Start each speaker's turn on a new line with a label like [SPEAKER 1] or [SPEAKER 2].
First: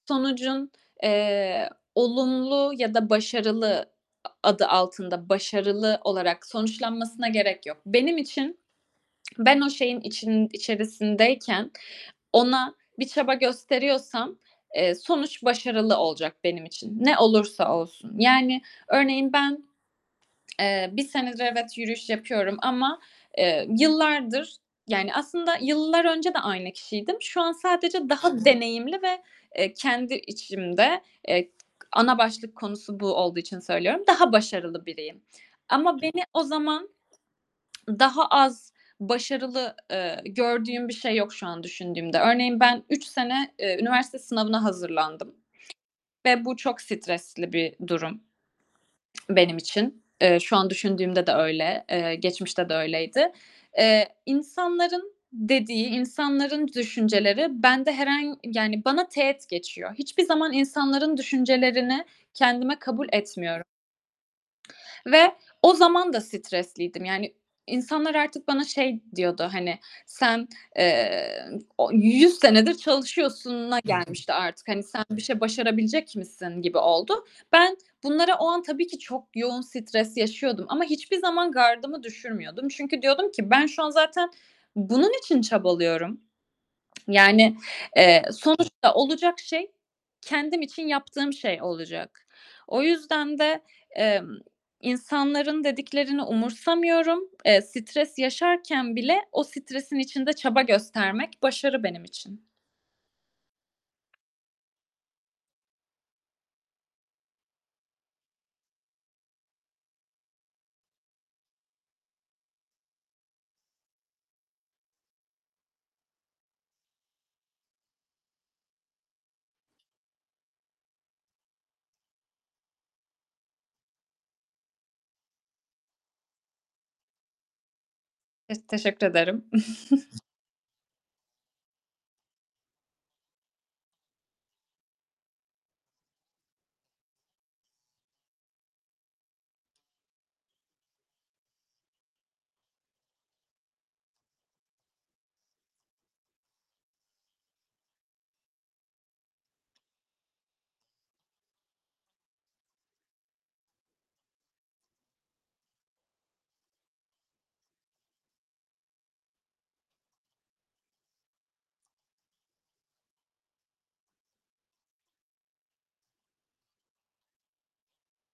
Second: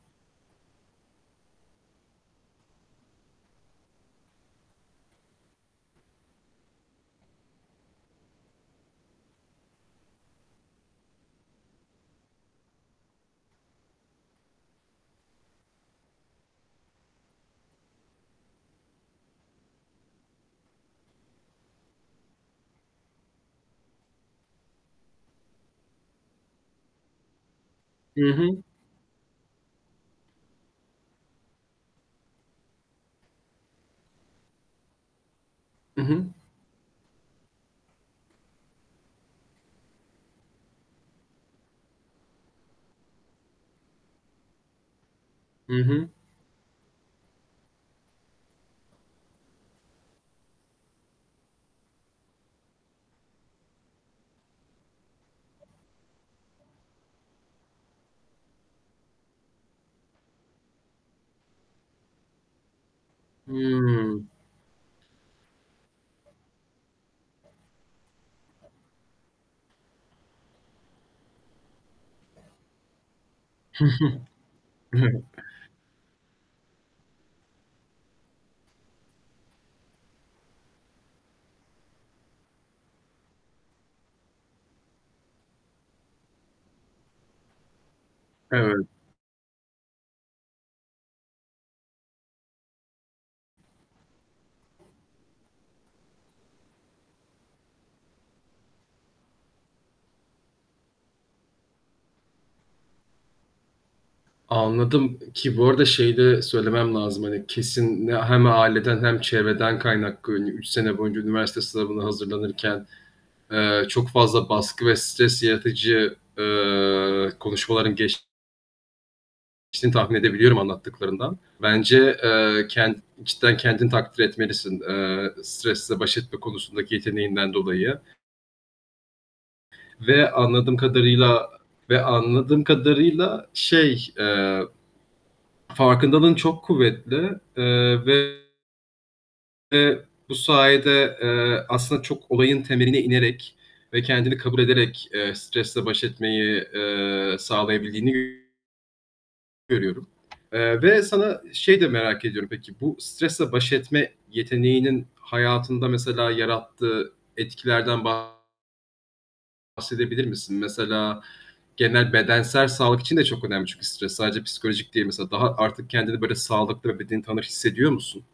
[SPEAKER 1] Sonucun, eee, olumlu ya da başarılı a adı altında, başarılı olarak sonuçlanmasına gerek yok. Benim için ben o şeyin için içerisindeyken ona bir çaba gösteriyorsam, eee, sonuç başarılı olacak benim için ne olursa olsun. Yani, örneğin ben, eee, 1 senedir evet, yürüyüş yapıyorum ama, eee, yıllardır yani, aslında yıllar önce de aynı kişiydim. Şu an sadece
[SPEAKER 2] Hı
[SPEAKER 1] daha
[SPEAKER 2] hı.
[SPEAKER 1] deneyimli ve, eee, kendi içimde, eee, -ana başlık konusu bu olduğu için söylüyorum daha başarılı biriyim.
[SPEAKER 2] I
[SPEAKER 1] Ama beni
[SPEAKER 2] hı.
[SPEAKER 1] o zaman daha az başarılı, eee, gördüğüm bir şey yok şu an düşündüğümde. Örneğin, ben 3 sene, eee, üniversite sınavına hazırlandım
[SPEAKER 2] Hı hı.
[SPEAKER 1] ve bu çok stresli bir durum benim için. Eee, şu an düşündüğümde de öyle, eee, geçmişte de öyleydi. Eee, insanların dediği, insanların düşünceleri bende herhan yani bana teğet geçiyor. Hiçbir zaman insanların düşüncelerini kendime kabul etmiyoru
[SPEAKER 2] Hıı.
[SPEAKER 1] Ve o zaman da stresliydim. Yani, insanlar artık bana şey diyordu, hani, "Sen, eee, o 100 senedir çalışıyorsun."a gelmişti artık. Hani, "Sen bir
[SPEAKER 2] Evet.
[SPEAKER 1] şey başarabilecek misin?" gibi oldu. Ben bunlara o an tabii ki çok yoğun stres yaşıyordum ama hiçbir zaman gardımı düşürmüyordum. Çünkü diyordum ki "Ben şu an zaten bunun için çabalıyorum. Yani, eee,
[SPEAKER 2] Evet.
[SPEAKER 1] sonuçta olacak şey, kendim için yaptığım şey olacak." O yüzden de, emm, insanların dediklerini umursamıyorum. Eee, stres yaşarken bile o stresin içinde çaba göstermek başarı benim için.
[SPEAKER 2] Anladım, ki bu arada şeyi de söylemem lazım, hani, kesin hem aileden hem çevreden kaynaklı, hani, 3 sene boyunca üniversite sınavına hazırlanırken, eee, çok fazla baskı ve stres yaratıcı, eee, konuşmaların geçtiğini tahmin edebiliyorum anlattıklarından. Bence, eee, kend cidden kendini takdir etmelisin, eee, stresle baş etme konusundaki yeteneğinden dolayı.
[SPEAKER 1] Ez Teşekkür ederim.
[SPEAKER 2] Ve anladığım kadarıyla ve anladığım kadarıyla şey, eee, farkındalığın çok kuvvetli, eee, ve bu sayede, eee, aslında çok olayın temeline inerek ve kendini kabul ederek, eee, stresle baş etmeyi, eee, sağlayabildiğini görüyorum. Eee, ve sana şeyi de merak ediyorum peki, bu stresle baş etme yeteneğinin hayatında mesela yarattığı etkilerden bahsedebilir misin? Mesela genel bedensel sağlık için de çok önemli çünkü stres sadece psikolojik değil. Mesela daha artık kendini, böyle, sağlıklı ve bedeni tanır hissediyor musun?